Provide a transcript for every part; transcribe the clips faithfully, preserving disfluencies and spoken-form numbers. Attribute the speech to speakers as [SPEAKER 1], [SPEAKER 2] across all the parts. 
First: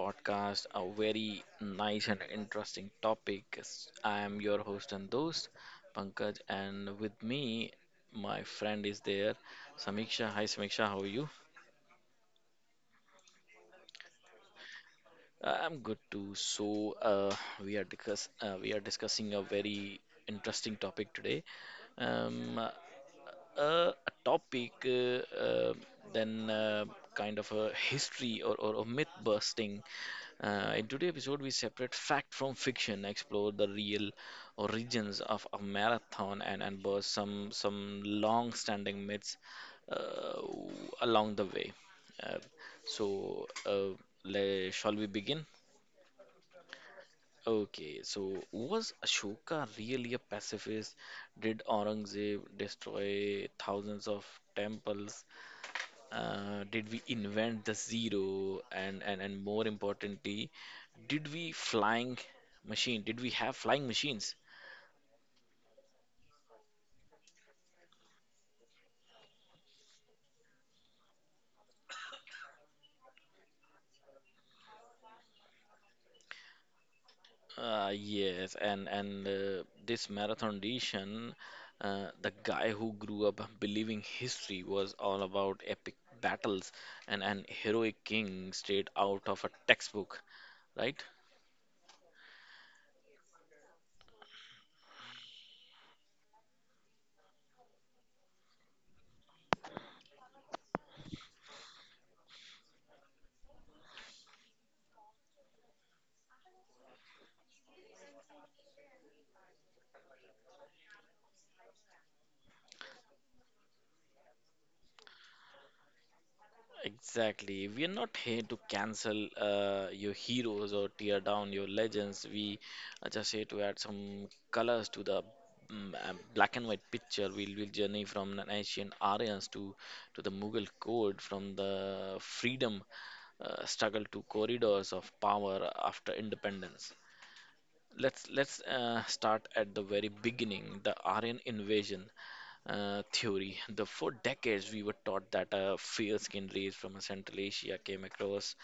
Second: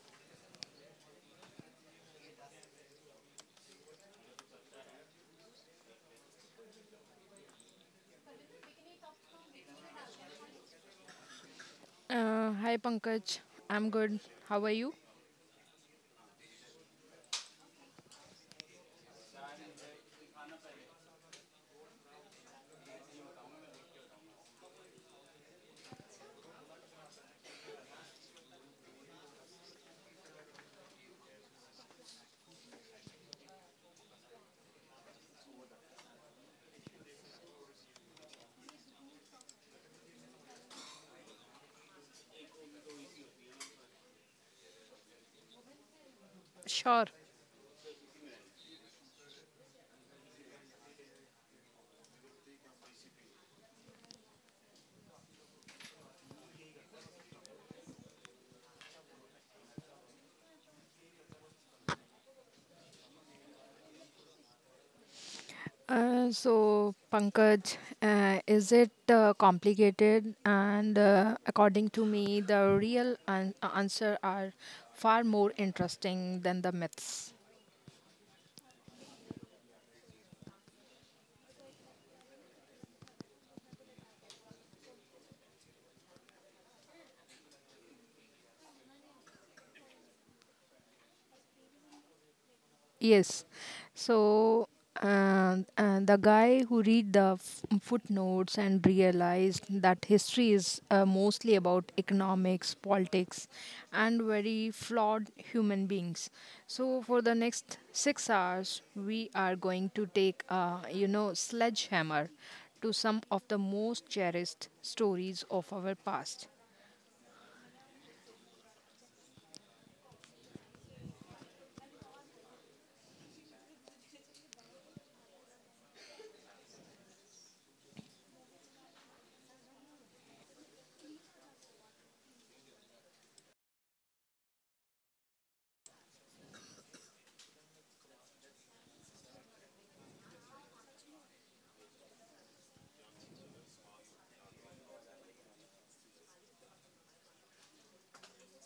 [SPEAKER 1] podcast. A very nice and interesting topic. Yes, I am your host and host, Pankaj, and with me, my friend is there, Samiksha. Hi, Samiksha, how are you?
[SPEAKER 2] Uh, hi Pankaj, I'm good. How are you?
[SPEAKER 1] Uh, I'm good too. So, uh, we are discuss uh, we are discussing a very interesting topic today. Um, a, a topic, uh, uh, then uh, kind of a history or, or, or myth busting. Uh, in today's episode, we separate fact from fiction, explore the real origins of a marathon, and, and burst some, some long standing myths uh, along the way. Uh, so, uh, le- Shall we begin?
[SPEAKER 2] Sure.
[SPEAKER 1] Okay, so was Ashoka really a pacifist? Did Aurangzeb destroy thousands of temples? Uh, did we invent the zero? And, and, and more importantly, did we flying machine? Did we have flying machines?
[SPEAKER 2] Uh, so Pankaj, uh, is it uh, complicated? And uh, according to me, the real an- answer are far more interesting than the myths.
[SPEAKER 1] Uh, yes, and and uh, this marathon edition, uh, the guy who grew up believing history was all about epic battles and an heroic king straight out of a textbook, right?
[SPEAKER 2] Yes. So uh, uh, the guy who read the f- footnotes and realized that history is uh, mostly about economics, politics, and very flawed human beings. So for the next six hours, we are going to take a you know sledgehammer to some of the most cherished stories of our past.
[SPEAKER 1] Exactly. We're not here to cancel uh, your heroes or tear down your legends. We are just here to add some colors to the mm, uh, black and white picture. We'll, we'll journey from an ancient Aryans to, to the Mughal code, from the freedom uh, struggle to corridors of power after independence. Let's let's uh, start at the very beginning, the Aryan invasion uh, theory. The for decades we were taught that a fair-skinned race from Central Asia came across,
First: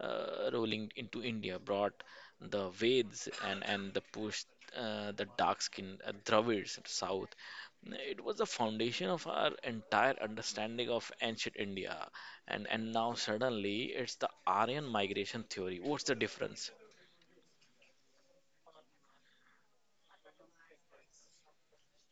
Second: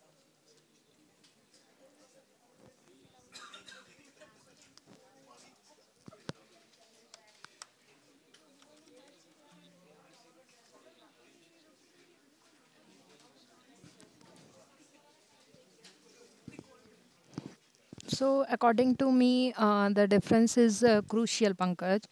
[SPEAKER 1] uh, rolling into India, brought the Veds and and the pushed uh, the dark-skinned uh, Dravids south. It was the foundation of our entire understanding of ancient India, and and now suddenly it's the Aryan migration theory. What's the difference?
[SPEAKER 2] So, according to me, uh, the difference is uh, crucial, Pankaj.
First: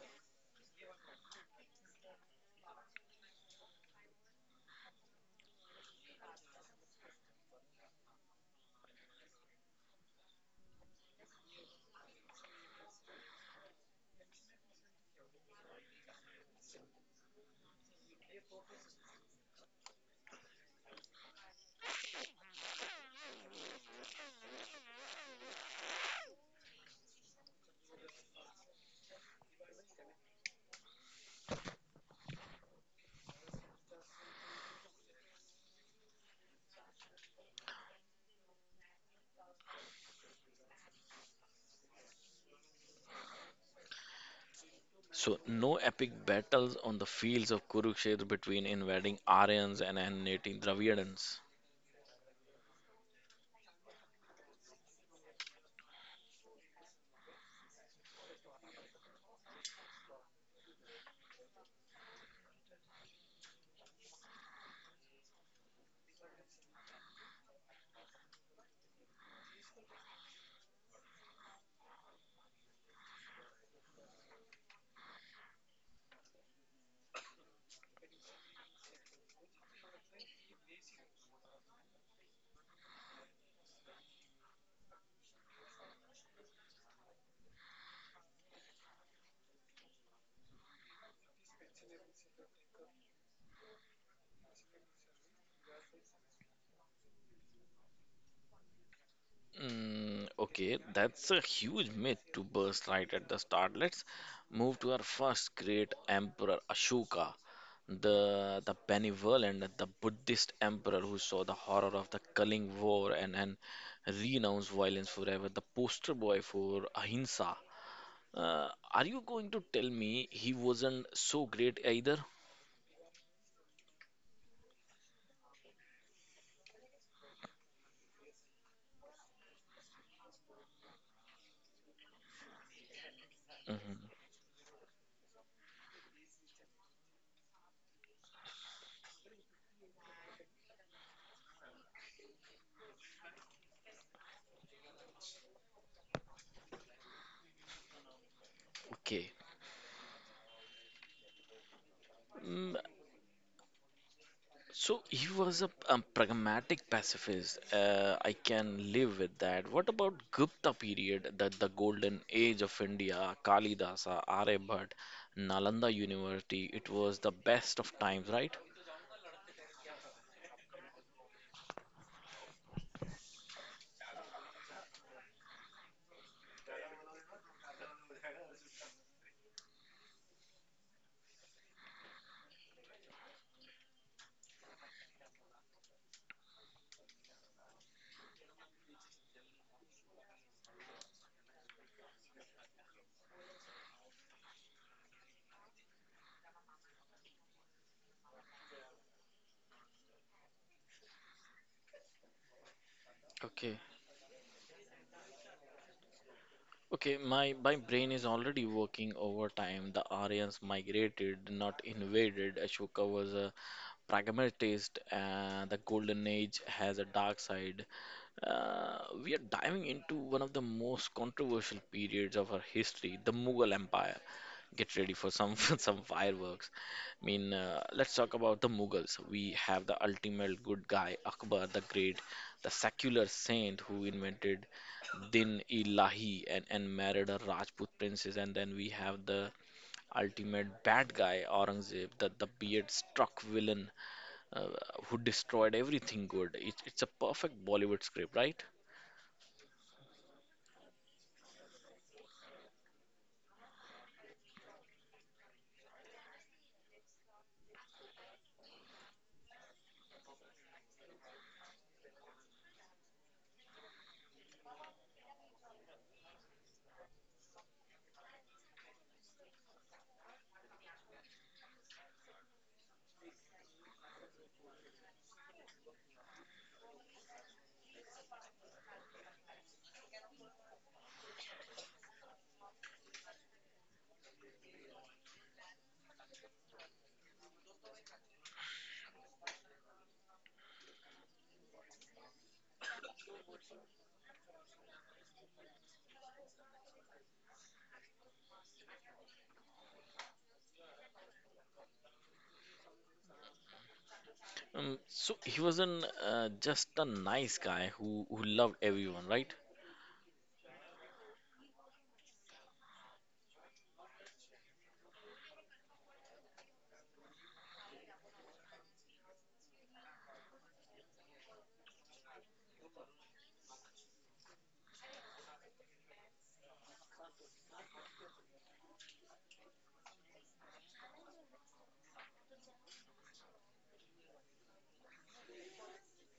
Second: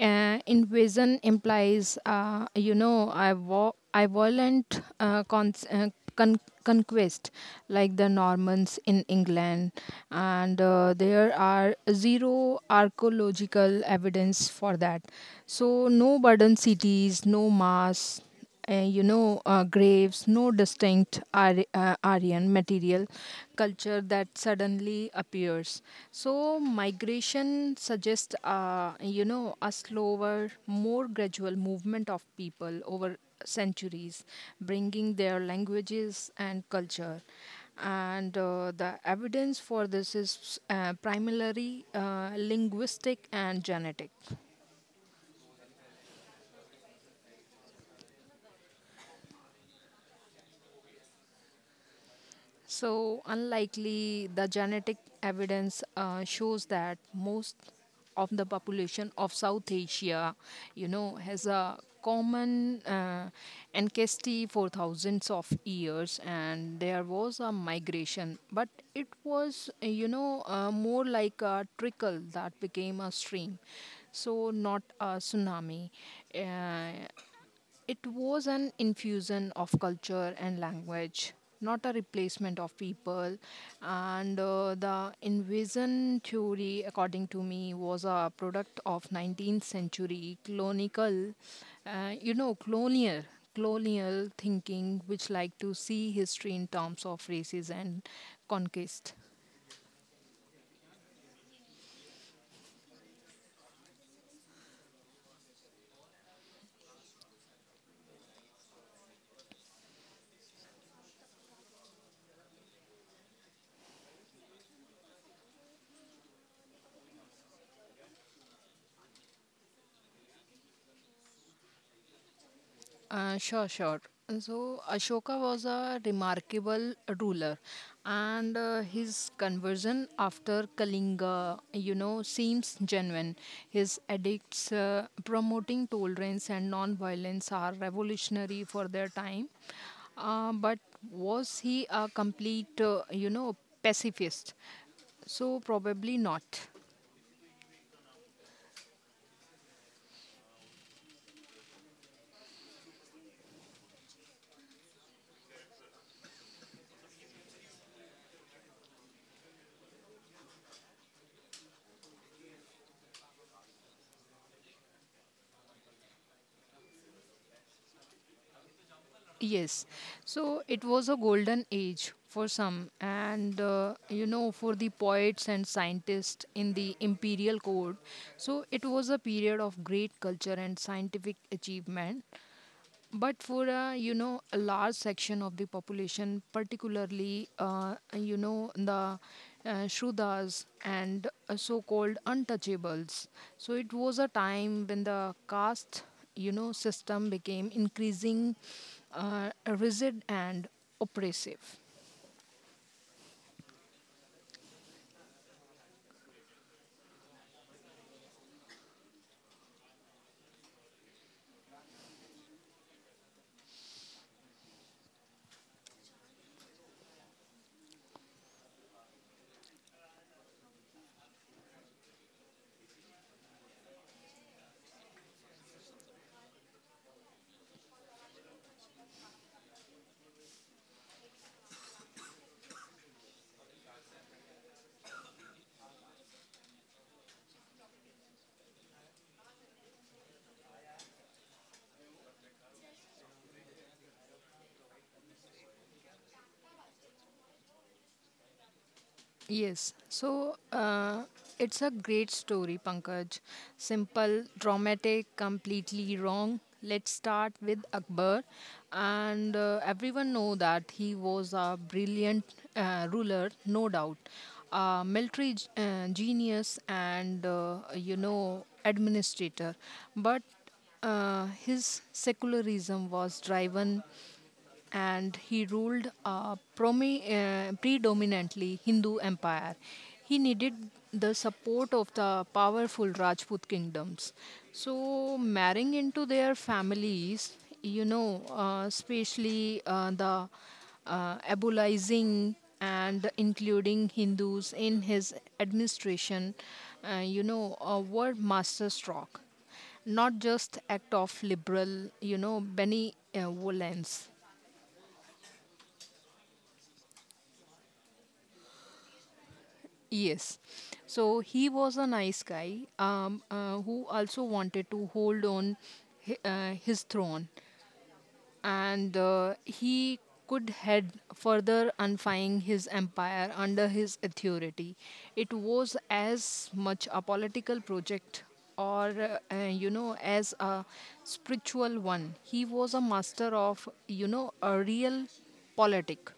[SPEAKER 2] Uh, invasion implies, uh, you know, I, vo- I violent uh, con- uh, con- conquest, like the Normans in England, and uh, there are zero archaeological evidence for that. So, no burdened cities, no mass uh, you know uh, graves, no distinct Ar- uh, aryan material culture that suddenly appears. So migration suggests uh, you know a slower, more gradual movement of people over centuries, bringing their languages and culture, and uh, the evidence for this is uh, primarily uh, linguistic and genetic.
[SPEAKER 1] So, no epic battles on the fields of Kurukshetra between invading Aryans and annihilating Dravidians.
[SPEAKER 2] So, unlikely, the genetic evidence uh, shows that most of the population of South Asia, you know, has a common uh, ancestry for thousands of years, and there was a migration, but it was, uh, you know, uh, more like a trickle that became a stream, so not a tsunami. Uh, it was an infusion of culture and language, not a replacement of people. And uh, the invasion theory, according to me, was a product of nineteenth century colonial, uh, you know, colonial colonial thinking, which like to see history in terms of races and conquest.
[SPEAKER 1] Mm, okay, that's a huge myth to burst right at the start. Let's move to our first great emperor, Ashoka, the the benevolent, and the Buddhist emperor who saw the horror of the Kaling War and, and renounced violence forever, the poster boy for ahimsa. Uh, are you going to tell me he wasn't so great either?
[SPEAKER 2] Uh, sure, sure. So, Ashoka was a remarkable ruler, and uh, his conversion after Kalinga, you know, seems genuine. His
[SPEAKER 1] Mhm.
[SPEAKER 2] edicts uh, promoting tolerance and non violence are revolutionary for their time. Uh, but was he a complete, uh, you know, pacifist? So, probably not.
[SPEAKER 1] Okay. Mm, so he was a, a pragmatic pacifist. Uh, I can live with that. What about Gupta period, That the golden age of India, Kalidasa, Aryabhatta, Nalanda University? It was the best of times, right?
[SPEAKER 2] Yes. So it was a golden age for some, and uh, you know, for the poets and scientists in the imperial court. So it was a period of great culture and scientific achievement. But for uh, you know a large section of the population, particularly uh, you know the uh, Shrudas and uh, so-called untouchables, so it was a time when the caste you know system became increasing uh, rigid and oppressive.
[SPEAKER 1] Okay. Okay, my, my brain is already working overtime. The Aryans migrated, not invaded. Ashoka was a pragmatist, and the Golden Age has a dark side. Uh, we are diving into one of the most controversial periods of our history, the Mughal Empire. Get ready for some some fireworks. I mean, uh, let's talk about the Mughals. We have the ultimate good guy, Akbar the Great, the secular saint who invented Din Ilahi and, and married a Rajput princess. And then we have the ultimate bad guy, Aurangzeb, the, the beard struck villain uh, who destroyed everything good. It, it's a perfect Bollywood script, right?
[SPEAKER 2] Yes, so uh, it's a great story, Pankaj. Simple, dramatic, completely wrong. Let's start with Akbar, and uh, everyone know that he was a brilliant uh, ruler, no doubt, a military g- uh, genius, and uh, you know administrator. But uh, his secularism was driven, and he ruled a promi- uh, predominantly Hindu empire. He needed the support of the powerful Rajput kingdoms. So, marrying into their families, you know, uh, especially uh, the uh, abolishing and including Hindus in his administration, uh, you know, uh, were masterstroke, not just act of liberal, you know, benevolence.
[SPEAKER 1] Um, so he wasn't uh, just a nice guy who, who loved everyone, right?
[SPEAKER 2] Yes. So he was a nice guy, um, uh, who also wanted to hold on hi- uh, his throne, and uh, he could head further unifying his empire under his authority. It was as much a political project or uh, uh, you know as a spiritual one. He was a master of you know a real politic.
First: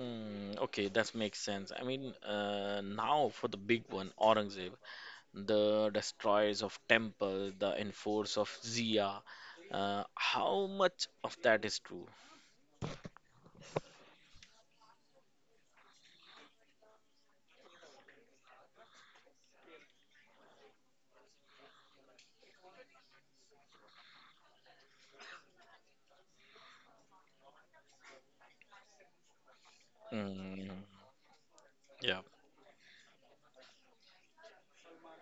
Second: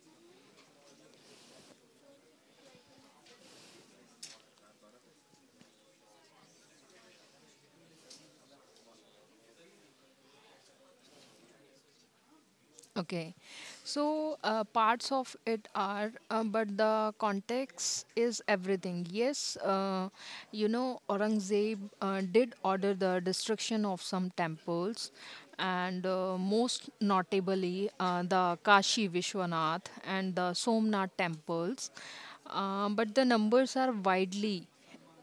[SPEAKER 1] Mm, okay, that makes sense. I mean, uh, now for the big one, Aurangzeb. The destroyers of temple, the enforce of Zia. Uh, how much of that is true?
[SPEAKER 2] Okay, so uh, parts of it are, uh, but the context is everything. Yes, uh, you know, Aurangzeb uh, did order the destruction of some temples, and uh, most notably uh, the Kashi Vishwanath and the
[SPEAKER 1] Mm,
[SPEAKER 2] Somnath temples.
[SPEAKER 1] yeah.
[SPEAKER 2] Um, but the numbers are widely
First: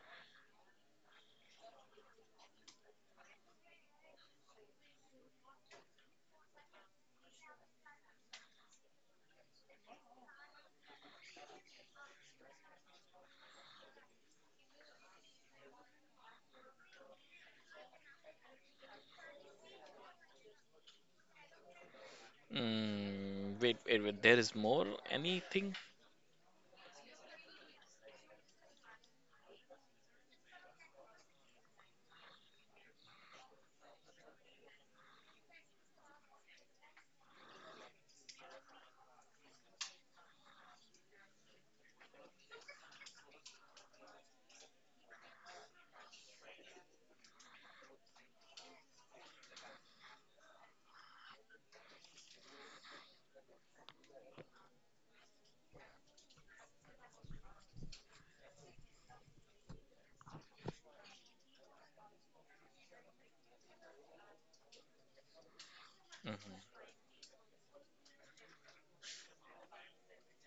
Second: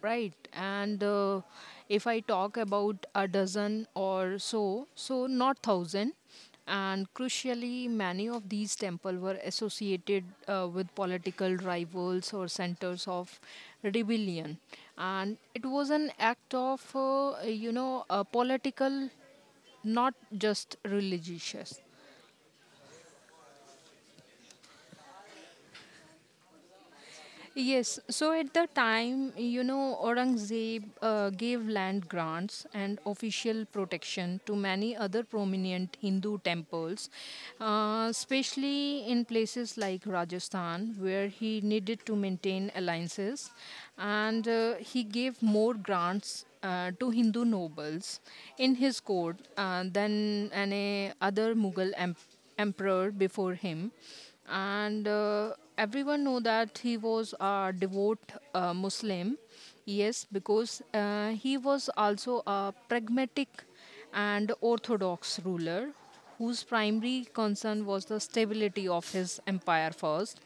[SPEAKER 2] right. And uh, if I talk about a dozen or so, so not thousand, and crucially, many of these temples were associated uh, with political rivals or centers of rebellion. And it was an act of, uh, you know, a political, not just religious.
[SPEAKER 1] Mm, wait, wait, wait, there is more? Anything?
[SPEAKER 2] Yes, so at the time, you know, Aurangzeb uh, gave land grants and official protection to many other prominent Hindu temples, uh, especially in places like Rajasthan, where he needed to maintain alliances, and uh, he gave more grants uh, to Hindu nobles in his court uh, than any other Mughal emperor emperor before him, and uh, everyone know that he was a devout uh, muslim. Yes, because uh, he was also a pragmatic and orthodox ruler,
[SPEAKER 1] Mhm.
[SPEAKER 2] whose primary concern was the stability of his empire first,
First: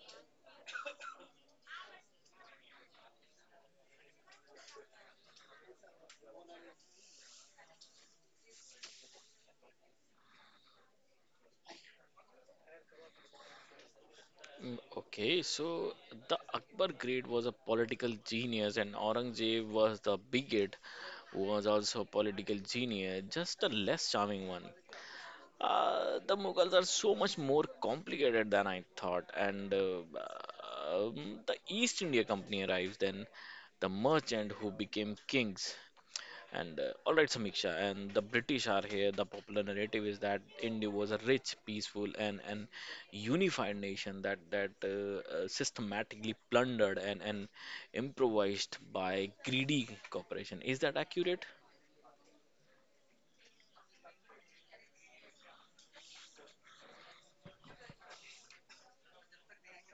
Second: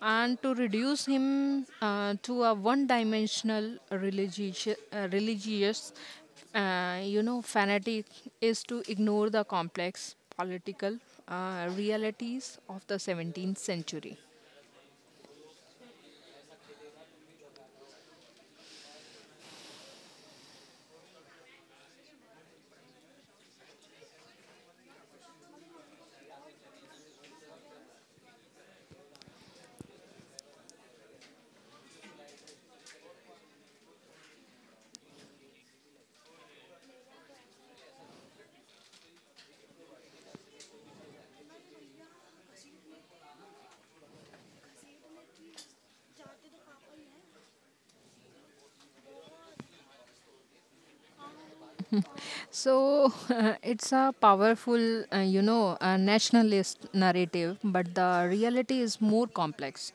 [SPEAKER 2] and to reduce him uh, to a one dimensional religious, uh, religious uh, you know, fanatic is to ignore the complex political uh, realities of the seventeenth century.
[SPEAKER 1] Mm, okay, so the Akbar great was a political genius, and Aurangzeb was the bigot, who was also a political genius, just a less charming one. Uh, the Mughals are so much more complicated than I thought, and uh, um, the East India Company arrives, then the merchant who became kings, and uh, all right, Samiksha, and the British are here. The popular narrative is that India was a rich, peaceful, and and unified nation that that uh, uh, systematically plundered and and improvised by greedy corporation. Is that accurate?
[SPEAKER 2] So it's a powerful, uh, you know, uh, nationalist narrative, but the reality is more complex.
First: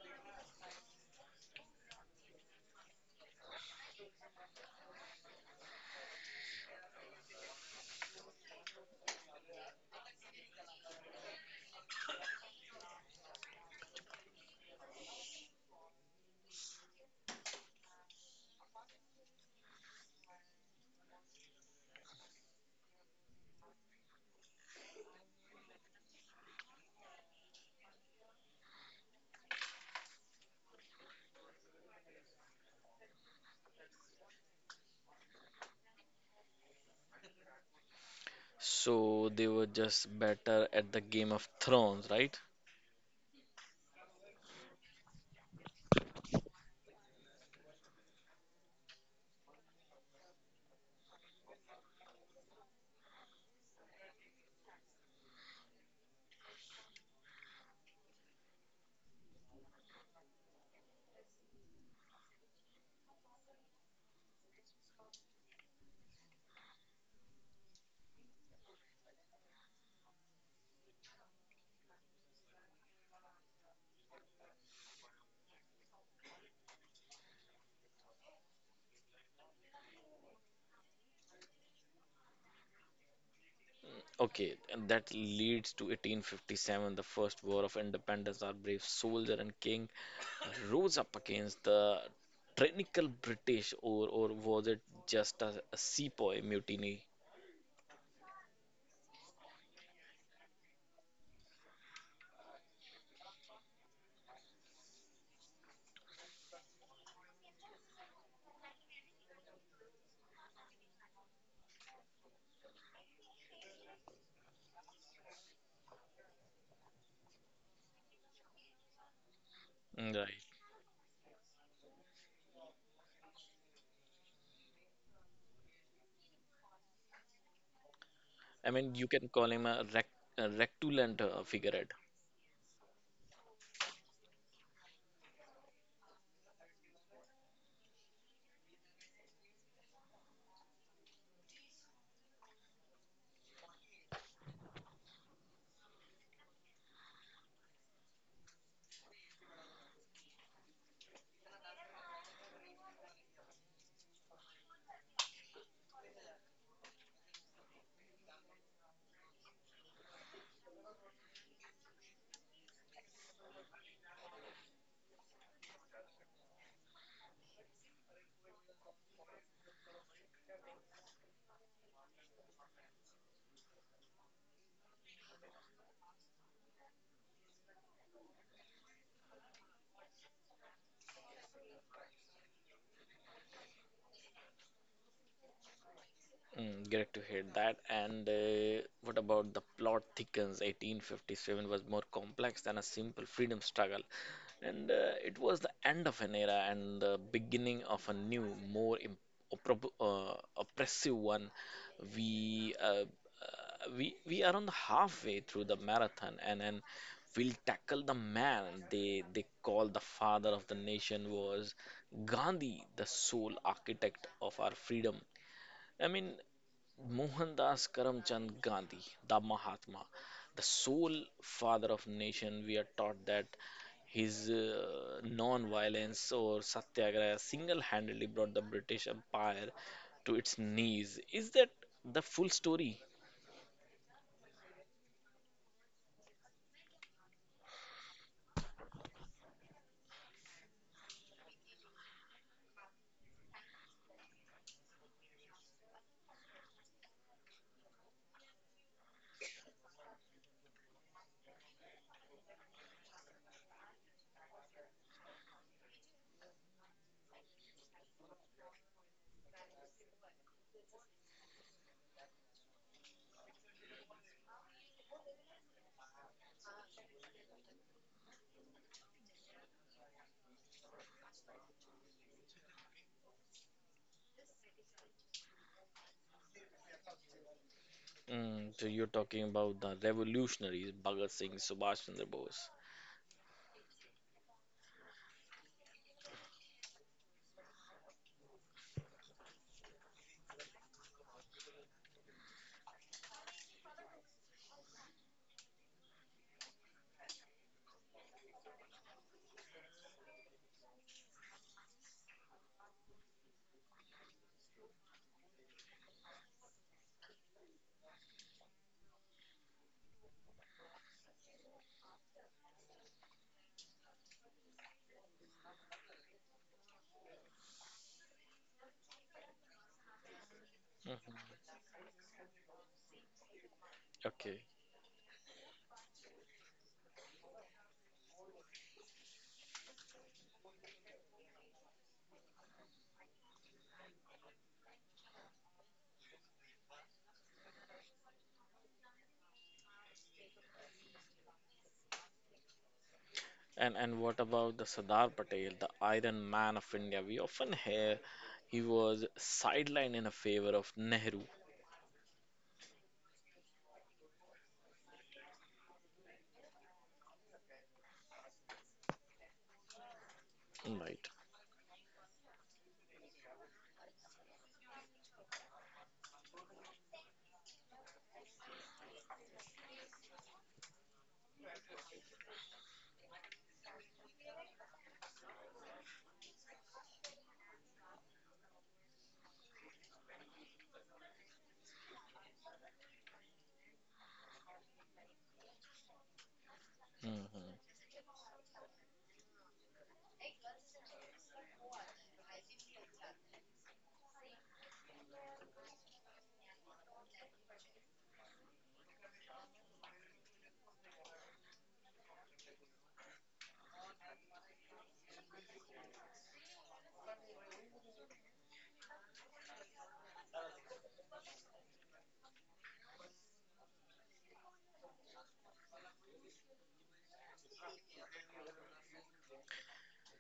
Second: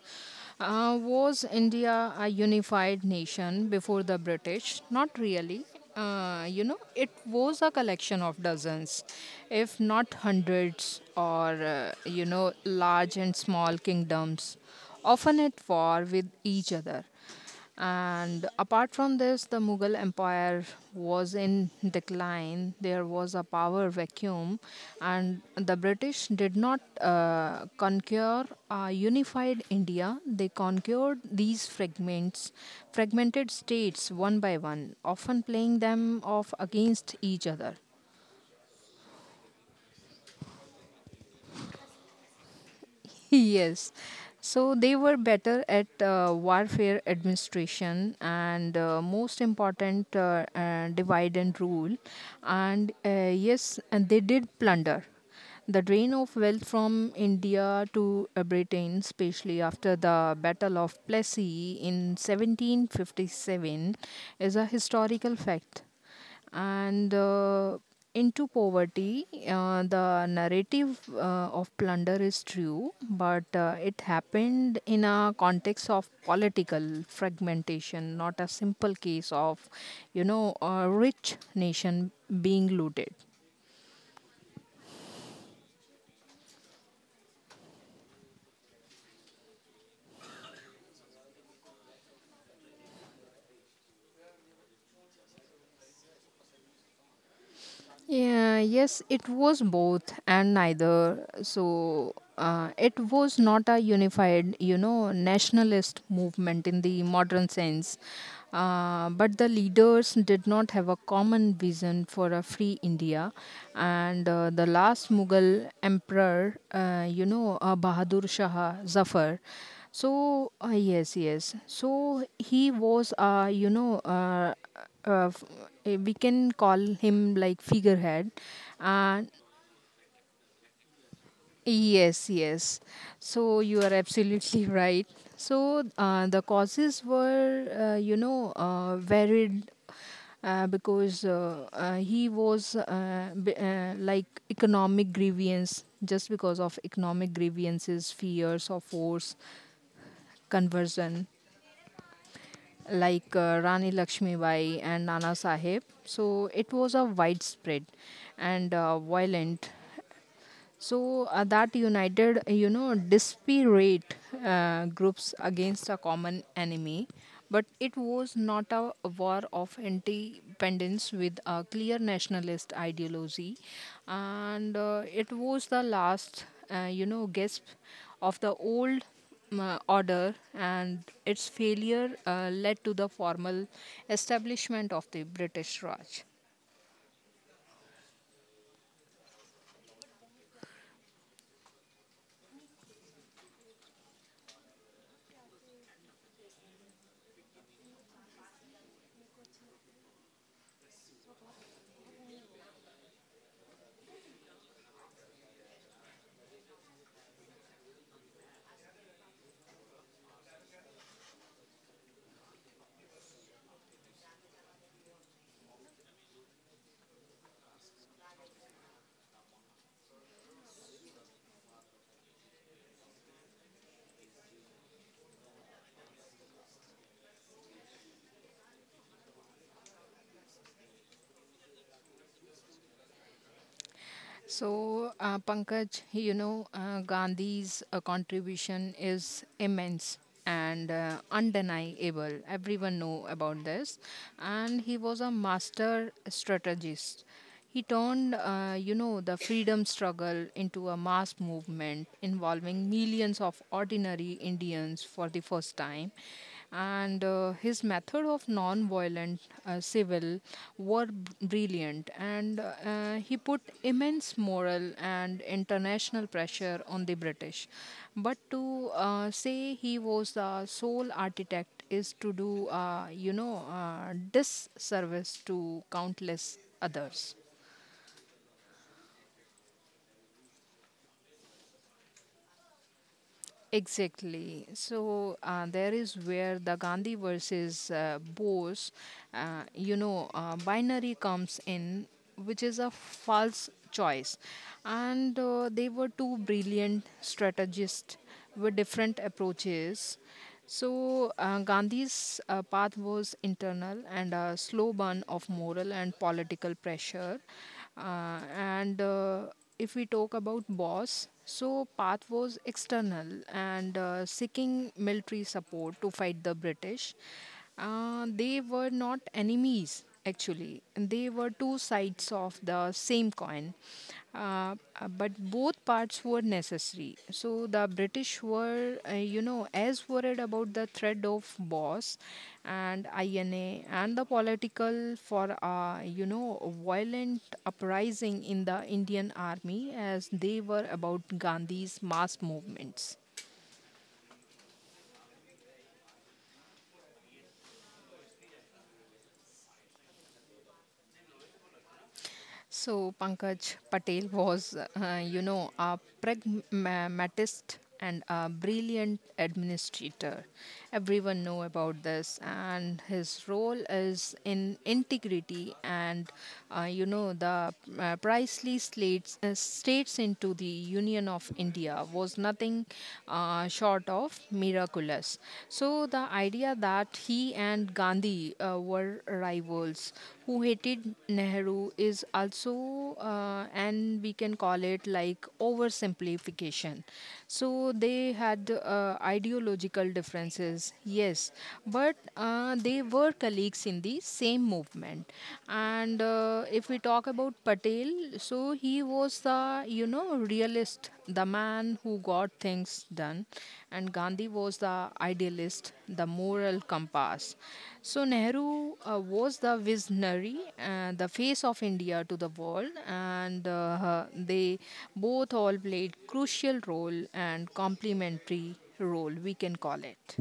[SPEAKER 2] Uh, was India a unified nation before the British? Not really. Uh, you know, it was a collection of dozens, if not hundreds, or, uh, you know, large and small kingdoms, often at war with each other. And apart from this, the Mughal Empire was in decline. There was a power vacuum, and the British did not uh, conquer a unified India. They conquered these fragments, fragmented states one by one, often playing them off against each other.
[SPEAKER 1] So they were just better at the Game of Thrones, right?
[SPEAKER 2] Yes. So they were better at uh, warfare administration and uh, most important uh, uh, divide and rule. And uh, yes, and they did plunder. The drain of wealth from India to uh, Britain, especially after the Battle of Plassey in seventeen fifty-seven, is a historical fact, and uh, into poverty, uh, the narrative uh, of plunder is true, but uh, it happened in a context of political fragmentation, not a simple case of you know a rich nation being looted.
[SPEAKER 1] Okay, and that leads to eighteen fifty-seven, the First War of Independence. Our brave soldier and king rose up against the tyrannical British, or or was it just a, a sepoy mutiny?
[SPEAKER 2] Yeah, yes, it was both and neither. So uh, it was not a unified, you know, nationalist movement in the modern sense. Uh, but the leaders did not have a common vision for a free India. And uh, the last Mughal emperor, uh, you know, uh, Bahadur Shah Zafar,
[SPEAKER 1] Mm, right.
[SPEAKER 2] so uh, yes yes so he was uh, you know uh, uh, f- eh, we can call him like figurehead.
[SPEAKER 1] I mean, you
[SPEAKER 2] uh,
[SPEAKER 1] can call him a rec, a rectulant uh, figurehead.
[SPEAKER 2] yes yes so you are absolutely right. So uh, the causes were uh, you know uh, varied, uh, because uh, uh, he was uh, b- uh, like economic grievance, just because of economic grievances, fears of force conversion, like uh, Rani Lakshmibai and Nana Sahib. So it was a widespread and uh, violent, so uh, that united uh, you know disparate uh, groups against a common enemy, but it was not a war of independence with a clear nationalist ideology. And uh, it was the last uh, you know gasp of the old uh, order, and its failure uh, led to the formal establishment of the British Raj.
[SPEAKER 1] Mm, great to hear that. And uh, what about the plot thickens? eighteen fifty-seven was more complex than a simple freedom struggle, and uh, it was the end of an era and the beginning of a new, more imp oppro- uh, oppressive one. We uh, uh, we we are on the halfway through the marathon, and and we'll tackle the man they they call the father of the nation was Gandhi, the sole architect of our freedom. I mean, Mohandas Karamchand Gandhi, the Mahatma, the sole father of nation, we are taught that his uh, non-violence or satyagraha single-handedly brought the British Empire to its knees. Is that the full story?
[SPEAKER 2] So, uh, Pankaj, you know, uh, Gandhi's uh, contribution is immense and uh, undeniable. Everyone know about this, and he was a master strategist. He turned, uh, you know, the freedom struggle into a mass movement involving millions of ordinary Indians for the first time, and uh, his method of non-violent uh, civil were b- brilliant, and uh, he put immense moral and international pressure on the British, but to uh, say he was the sole architect is to do uh, you know uh, disservice to countless others.
[SPEAKER 1] Mm, so you're talking about the revolutionaries, Bhagat Singh, Subhash Chandra Bose.
[SPEAKER 2] Exactly. So uh, there is where the Gandhi versus uh, Bose, uh, you know, uh, binary comes in, which is a false choice. And uh, they were two brilliant strategists with different approaches. So uh, Gandhi's uh, path was internal and a slow burn of moral and political pressure, uh, and. Uh, if we talk about boss, so Path was external and uh, seeking military support to fight the British. Uh, they were not enemies actually, and they were
[SPEAKER 1] Mhm.
[SPEAKER 2] two sides of the same coin.
[SPEAKER 1] Okay.
[SPEAKER 2] Uh, uh, but both parts were were necessary. So the British were, uh, you know, as worried about the threat of Boss and I N A and the political for, uh, you know, violent uprising in the Indian army as they were about Gandhi's mass movements.
[SPEAKER 1] And and what about the Sardar Patel, the Iron Man of India? We often hear he was sidelined in a favor of Nehru.
[SPEAKER 2] So Pankaj, Patel was, uh, you know, a pragmatist and a brilliant administrator.
[SPEAKER 1] Right.
[SPEAKER 2] Everyone know about this, and his role is in integrity and, uh, you know, the uh, priceless slates, uh, states into the Union of India was nothing uh, short of miraculous. So the idea that he and Gandhi uh, were rivals who hated Nehru is also, uh, and we can call it like oversimplification.
[SPEAKER 1] Mhm.
[SPEAKER 2] So they had uh, ideological differences, yes, but uh, they were colleagues in the same movement. And uh, if we talk about Patel, so he was the, you know, realist, the man who got things done, and Gandhi was the idealist, the moral compass. So Nehru uh, was the visionary, uh, the face of India to the world, and uh, they both all played crucial role and complementary role, we can call it.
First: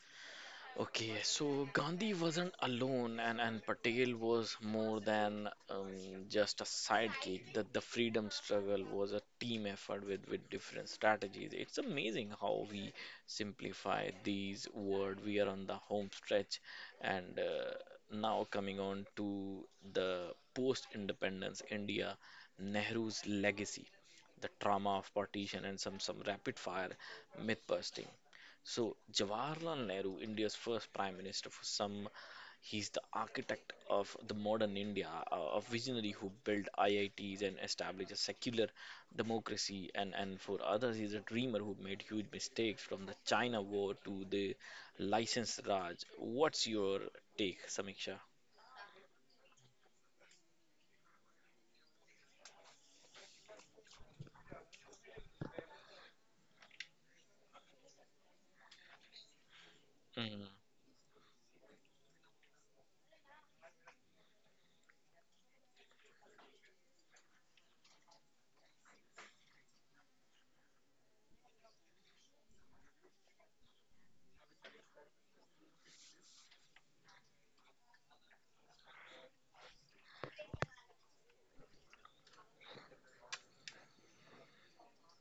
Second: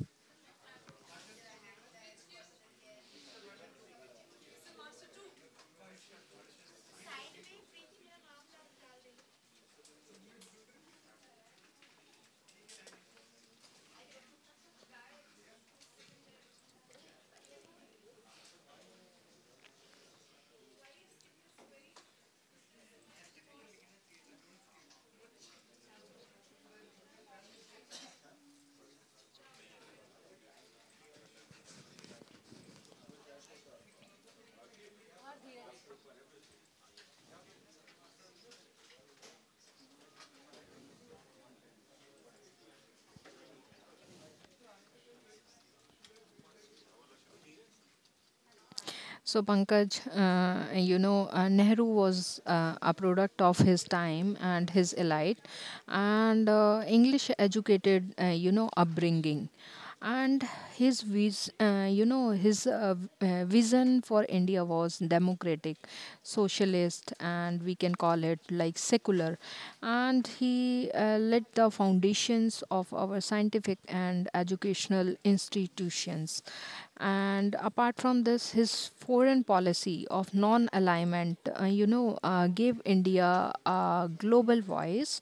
[SPEAKER 1] Okay, so Gandhi wasn't alone, and, and Patel was more than um, just a sidekick. The, the freedom struggle was a team effort with, with different strategies. It's amazing how we simplify these words. We are on the home stretch, and uh, now coming on to the post-independence India, Nehru's legacy, the trauma of partition, and some, some rapid fire myth busting. So, Jawaharlal Nehru, India's first prime minister, for some, he's the architect of the modern India, a a visionary who built I I Ts and established a secular democracy. And, and for others, he's a dreamer who made huge mistakes from the China war to the license Raj. What's your take, Samiksha?
[SPEAKER 2] So, Pankaj, uh, you know, uh, Nehru was uh, a product of his time and his elite and uh, English educated, uh, you know, upbringing. And
[SPEAKER 1] Mm.
[SPEAKER 2] his, vis- uh, you know, his uh, v- uh, vision for India was democratic, socialist, and we can call it like secular. And he uh, laid the foundations of our scientific and educational institutions, and apart from this, his foreign policy of non alignment, uh, you know, uh, gave India a global voice,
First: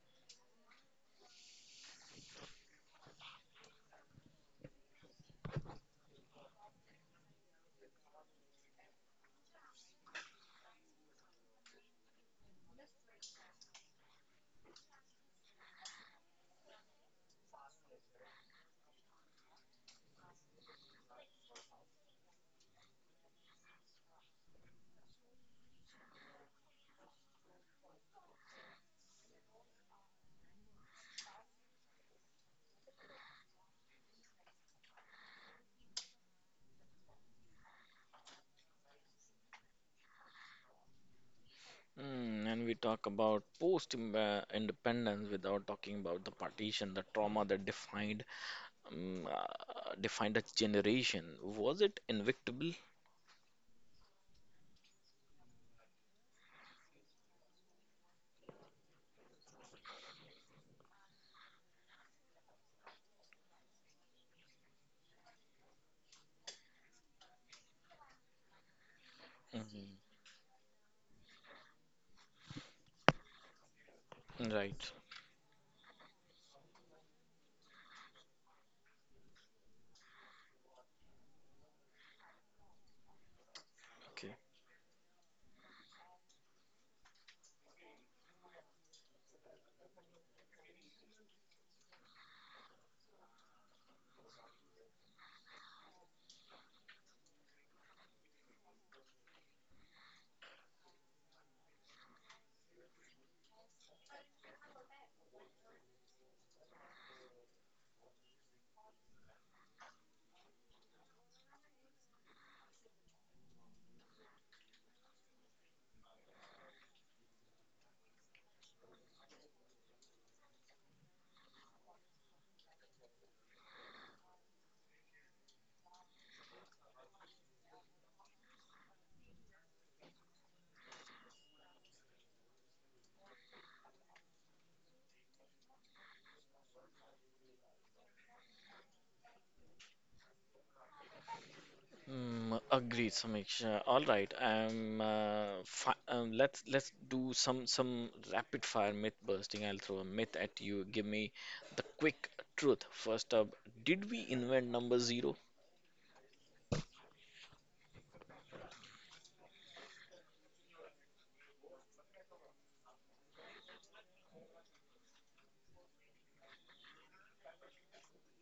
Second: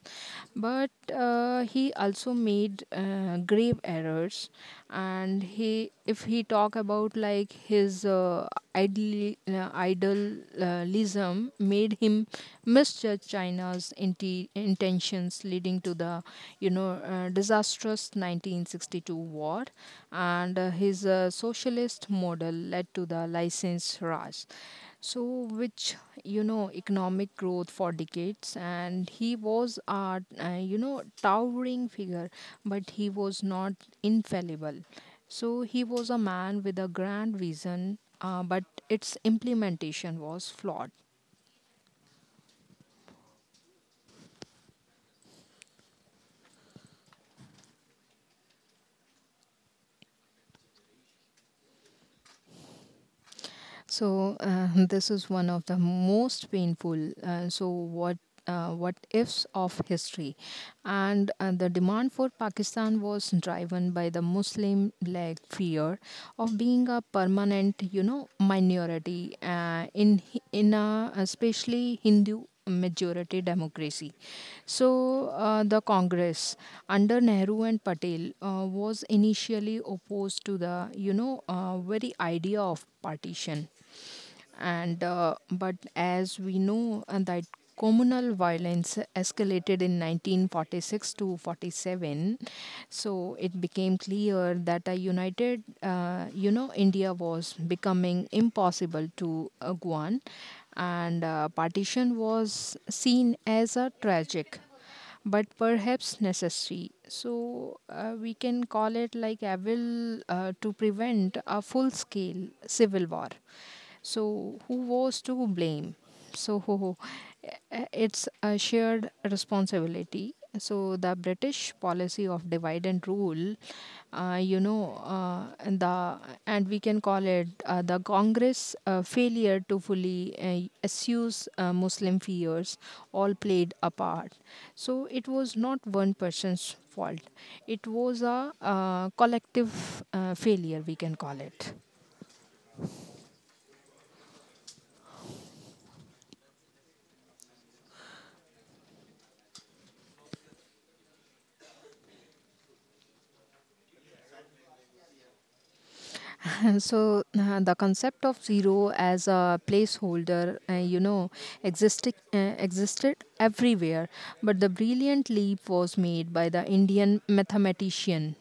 [SPEAKER 2] but uh, he also made uh, grave errors. And he, if he talk about like his uh, idol, uh, idealism, made him misjudge China's inti- intentions, leading to the you know uh, disastrous nineteen sixty-two war, and uh, his uh, socialist model led to the license Raj. So, which you know, economic growth for decades, and he was a uh, you know towering figure, but he was not infallible. So he was a man with a grand vision, uh, but its implementation was flawed.
[SPEAKER 1] Mm, and we talk about post-independence without talking about the partition, the trauma that defined um, uh, defined a generation. Was it invictable?
[SPEAKER 2] So uh, this is one of the most painful. Uh, so what? Uh, what ifs of history, and uh, the demand for pakistan was driven by the muslim led fear of being a permanent you know minority uh,
[SPEAKER 1] Hmm.
[SPEAKER 2] in in a especially hindu majority democracy.
[SPEAKER 1] Right.
[SPEAKER 2] So, uh, the Congress under Nehru and Patel uh, was initially opposed to the, you know, uh, very idea of partition,
[SPEAKER 1] Okay.
[SPEAKER 2] and uh, but as we know uh, that communal violence escalated in nineteen forty-six to forty-seven, so it became clear that a united uh, you know india was becoming impossible to uh, guan, and uh, partition was seen as a tragic but perhaps necessary. So uh, we can call it like evil uh, to prevent a full scale civil war. So who was to blame? So it's a shared responsibility. So the british policy of divide and rule, uh, you know uh, and the and we can call it uh, the congress uh, failure to fully uh, assuage uh, muslim fears, all played a part. So it was not one person's fault, it was a uh, collective uh, failure, we can call it.
[SPEAKER 1] Mm, agreed, Samiksha. All right, um, uh, fi um, let's let's do some some rapid fire myth busting. I'll throw a myth at you. Give me the quick truth. First up, did we invent number zero?
[SPEAKER 2] So uh, the concept of zero as a placeholder, uh, you know existed uh, existed everywhere, but the brilliant leap was made by the indian mathematician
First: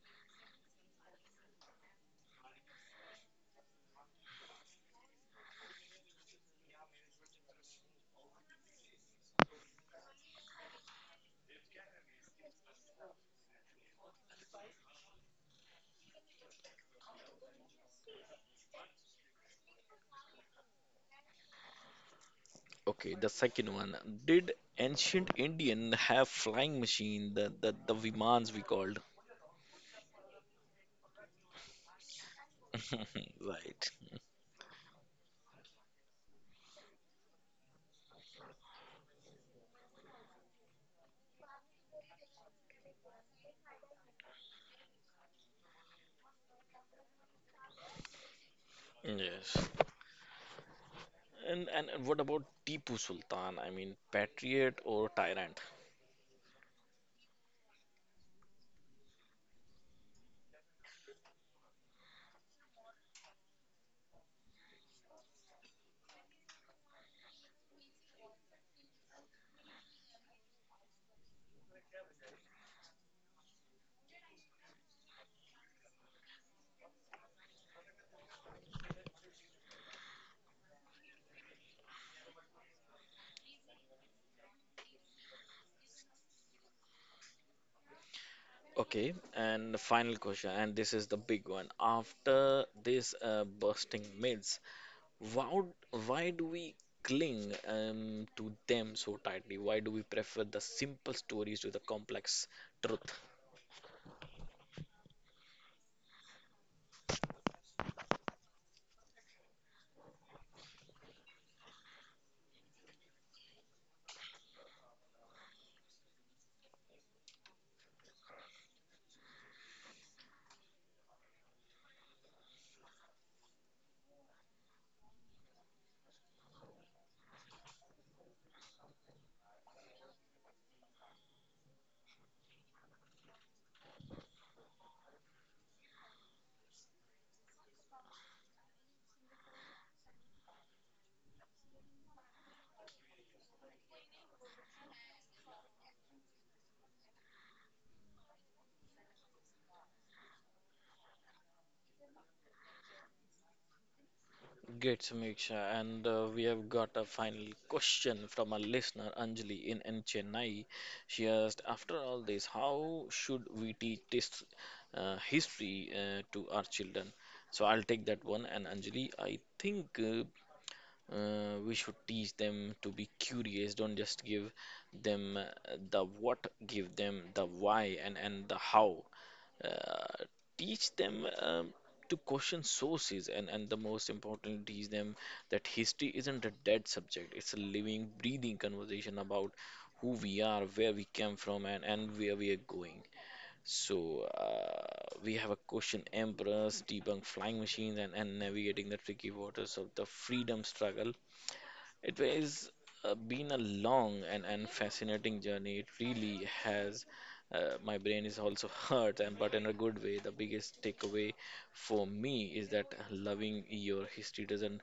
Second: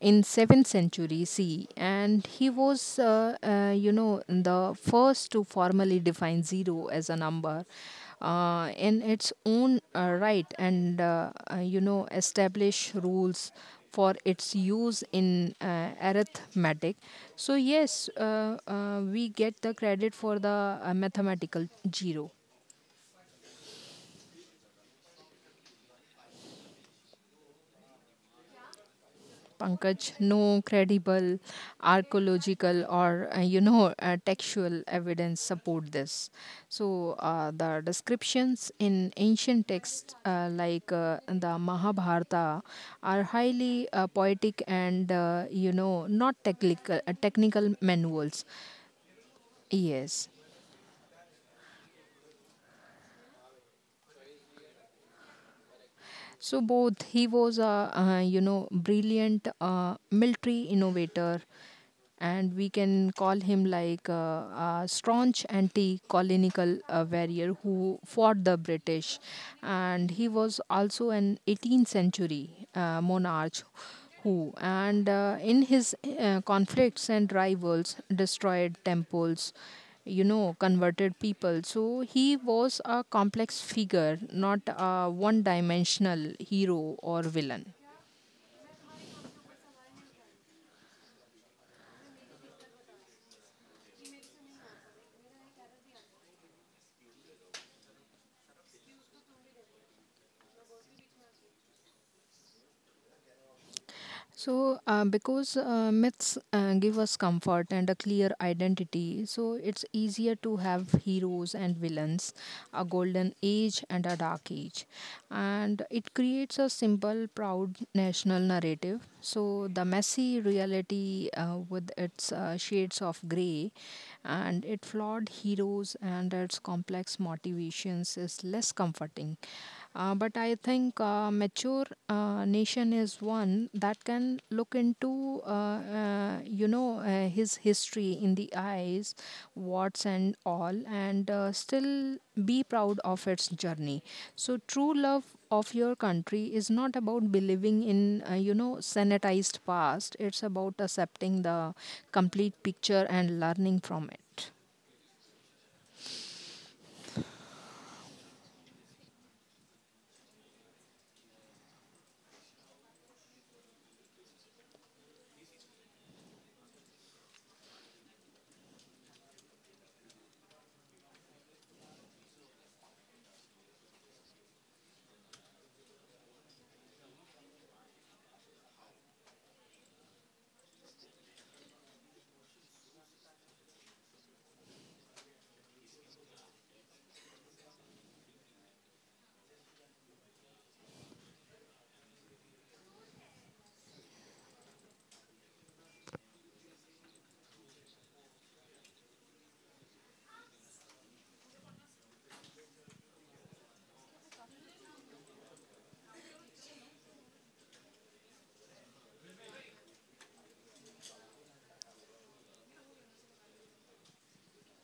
[SPEAKER 2] in seventh century C E, and he was uh, uh, you know the first to formally define zero as a number uh, in its own uh, right, and uh, uh, you know establish rules for its use in uh, arithmetic. So yes, uh, uh, we get the credit for the uh, mathematical zero.
[SPEAKER 1] Okay, the second one, did ancient Indian have flying machine, the the the vimans we called?
[SPEAKER 2] Pankaj, no credible archaeological or uh, you
[SPEAKER 1] Right.
[SPEAKER 2] know uh, textual evidence support this. So uh, the descriptions in ancient texts uh, like uh, the Mahabharata are highly uh, poetic and uh, you know not technical uh, technical manuals.
[SPEAKER 1] Yes.
[SPEAKER 2] Yes.
[SPEAKER 1] And, and and what about Tipu Sultan? I mean, patriot or tyrant?
[SPEAKER 2] So both, he was a uh, you know brilliant uh, military innovator, and we can call him like uh, a staunch anti-colonial uh, warrior who fought the British, and he was also an eighteenth century uh, monarch who and uh, in his uh, conflicts and rivals destroyed temples, you know, converted people. So he was a complex figure, not a one dimensional hero or villain.
[SPEAKER 1] Okay, and the final question, and this is the big one. After this uh, bursting myths, why why do we cling um, to them so tightly? Why do we prefer the simple stories to the complex truth?
[SPEAKER 2] So, uh, because uh, myths uh, give us comfort and a clear identity, so it's easier to have heroes and villains, a golden age and a dark age. And it creates a simple, proud national narrative. So, the messy reality uh, with its uh, shades of grey and its flawed heroes and its complex motivations is less comforting. Uh, but I think uh, mature uh, nation is one that can look into uh, uh, you know uh, his history in the eyes, what's and all, and uh, still be proud of its journey. So true love of your country is not about believing in uh, you know sanitized past. It's about accepting the complete picture and learning from it.
[SPEAKER 1] Great, Samiksha. And uh, we have got a final question from a listener, Anjali, in, in Chennai. She asked, after all this, how should we teach this uh, history uh, to our children? So I'll take that one. And Anjali, I think uh, uh, we should teach them to be curious. Don't just give them uh, the what, give them the why and, and the how. Uh, teach them um, to question sources and and the most important teach them that history isn't a dead subject. It's a living breathing conversation about who we are, where we came from, and and where we are going. So uh, we have a question emperors debunk flying machines, and, and navigating the tricky waters of the freedom struggle. It has uh, been a long and, and fascinating journey. It really has. Uh, my brain is also hurt, and but in a good way. The biggest takeaway for me is that loving your history doesn't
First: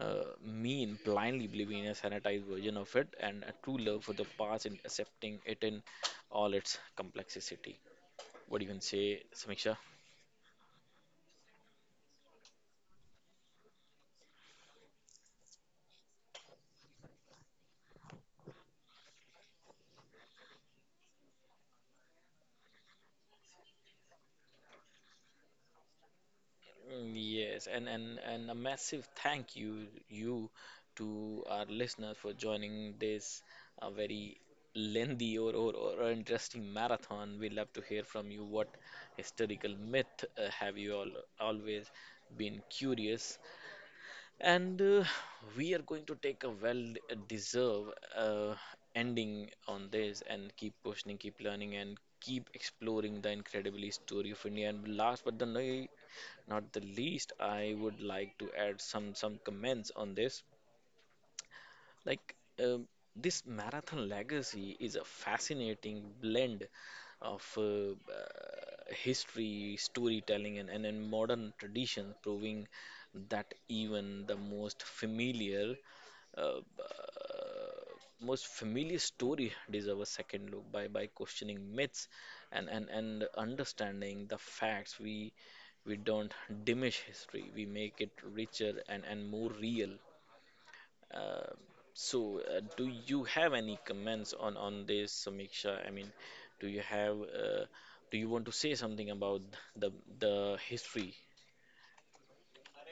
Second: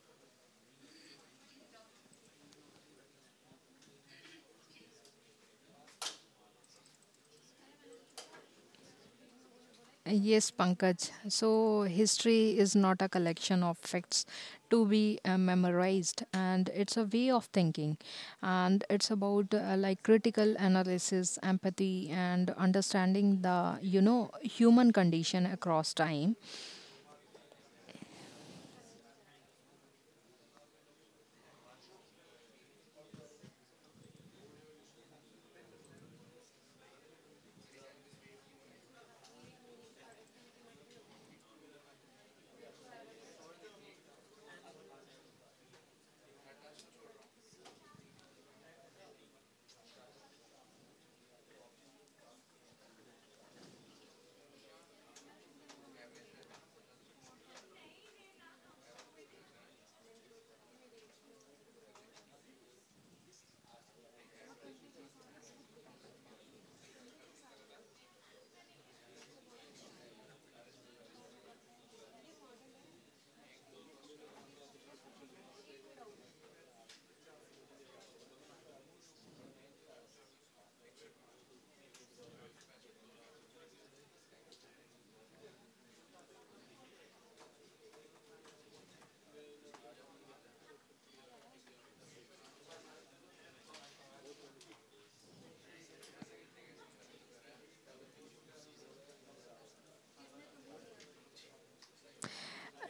[SPEAKER 1] uh, mean blindly believing in a sanitized version of it, and a true love for the past and accepting it in all its complexity. What do you can say, Samiksha?
[SPEAKER 2] Yes, Pankaj. So, history is not a collection of facts to be uh, memorized, and it's a way of thinking. And it's about uh, like critical analysis, empathy, and understanding the you know human condition across time.
[SPEAKER 1] Mm, yes, and, and, and a massive thank you you to our listeners for joining this uh, very lengthy or, or, or interesting marathon. We love to hear from you. What historical myth uh, have you all always been curious and uh, we are going to take a well deserved uh, ending on this and keep questioning, keep learning, and keep exploring the incredibly story of India. And last but the no, not the least, I would like to add some some comments on this. Like um, this marathon legacy is a fascinating blend of uh, uh, history, storytelling, and, and, and modern tradition, proving that even the most familiar, uh, uh, most familiar story deserves a second look by, by questioning myths and, and, and understanding the facts. We we don't diminish history; we make it richer and, and more real. Uh, so, uh, do you have any comments on on this, Samiksha? I mean, do you have uh, do you want to say something about the the history?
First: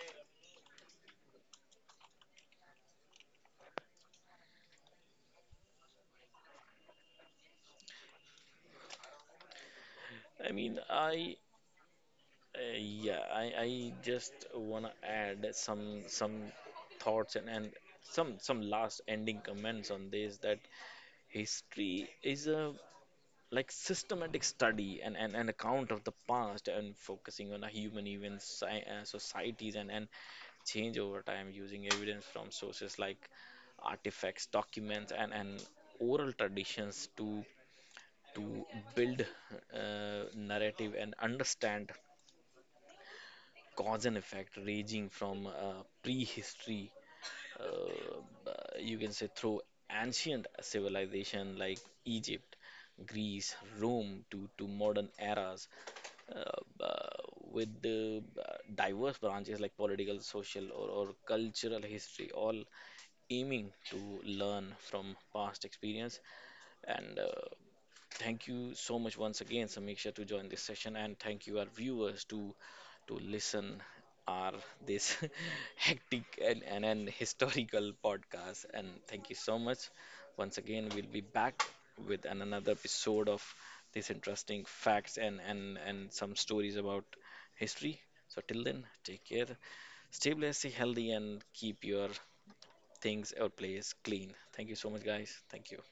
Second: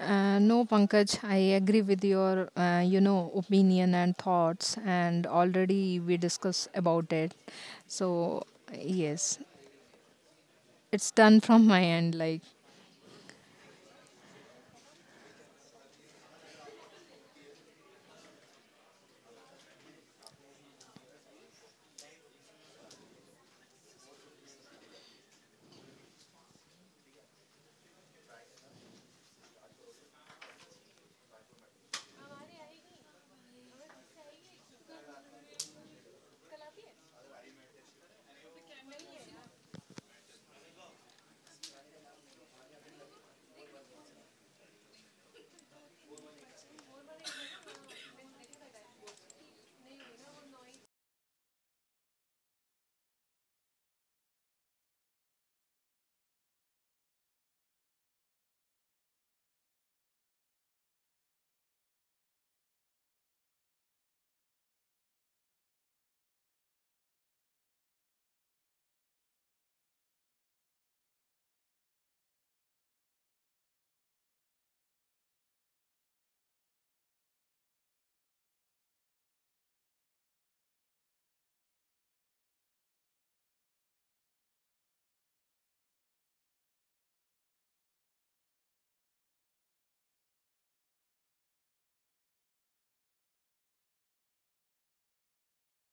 [SPEAKER 2] Uh, no, Pankaj, I agree with your uh, you know opinion and thoughts, and already we discussed about it. So, yes,
[SPEAKER 1] I mean,
[SPEAKER 2] it's
[SPEAKER 1] I
[SPEAKER 2] done from my end. Like.
[SPEAKER 1] uh, yeah, I I just wanna add some some thoughts and and some some last ending comments on this that history is a like systematic study and and an account of the past and focusing on a human events, sci- uh, societies and and change over time using evidence from sources like artifacts, documents, and, and oral traditions to to build uh, narrative and understand cause and effect ranging from uh, prehistory uh, you can say through ancient civilization like Egypt, Greece, Rome to, to modern eras uh, uh, with the uh, diverse branches like political social or, or cultural history all aiming to learn from past experience. And uh, thank you so much once again, Samiksha, to join this session, and thank you our viewers to to listen our this hectic and, and, and historical podcast. And thank you so much once again. We'll be back with an, another episode of these interesting facts and and and some stories about history. So till then, take care, stay blessed, stay healthy, and keep your things or place clean. Thank you so much, guys. Thank you.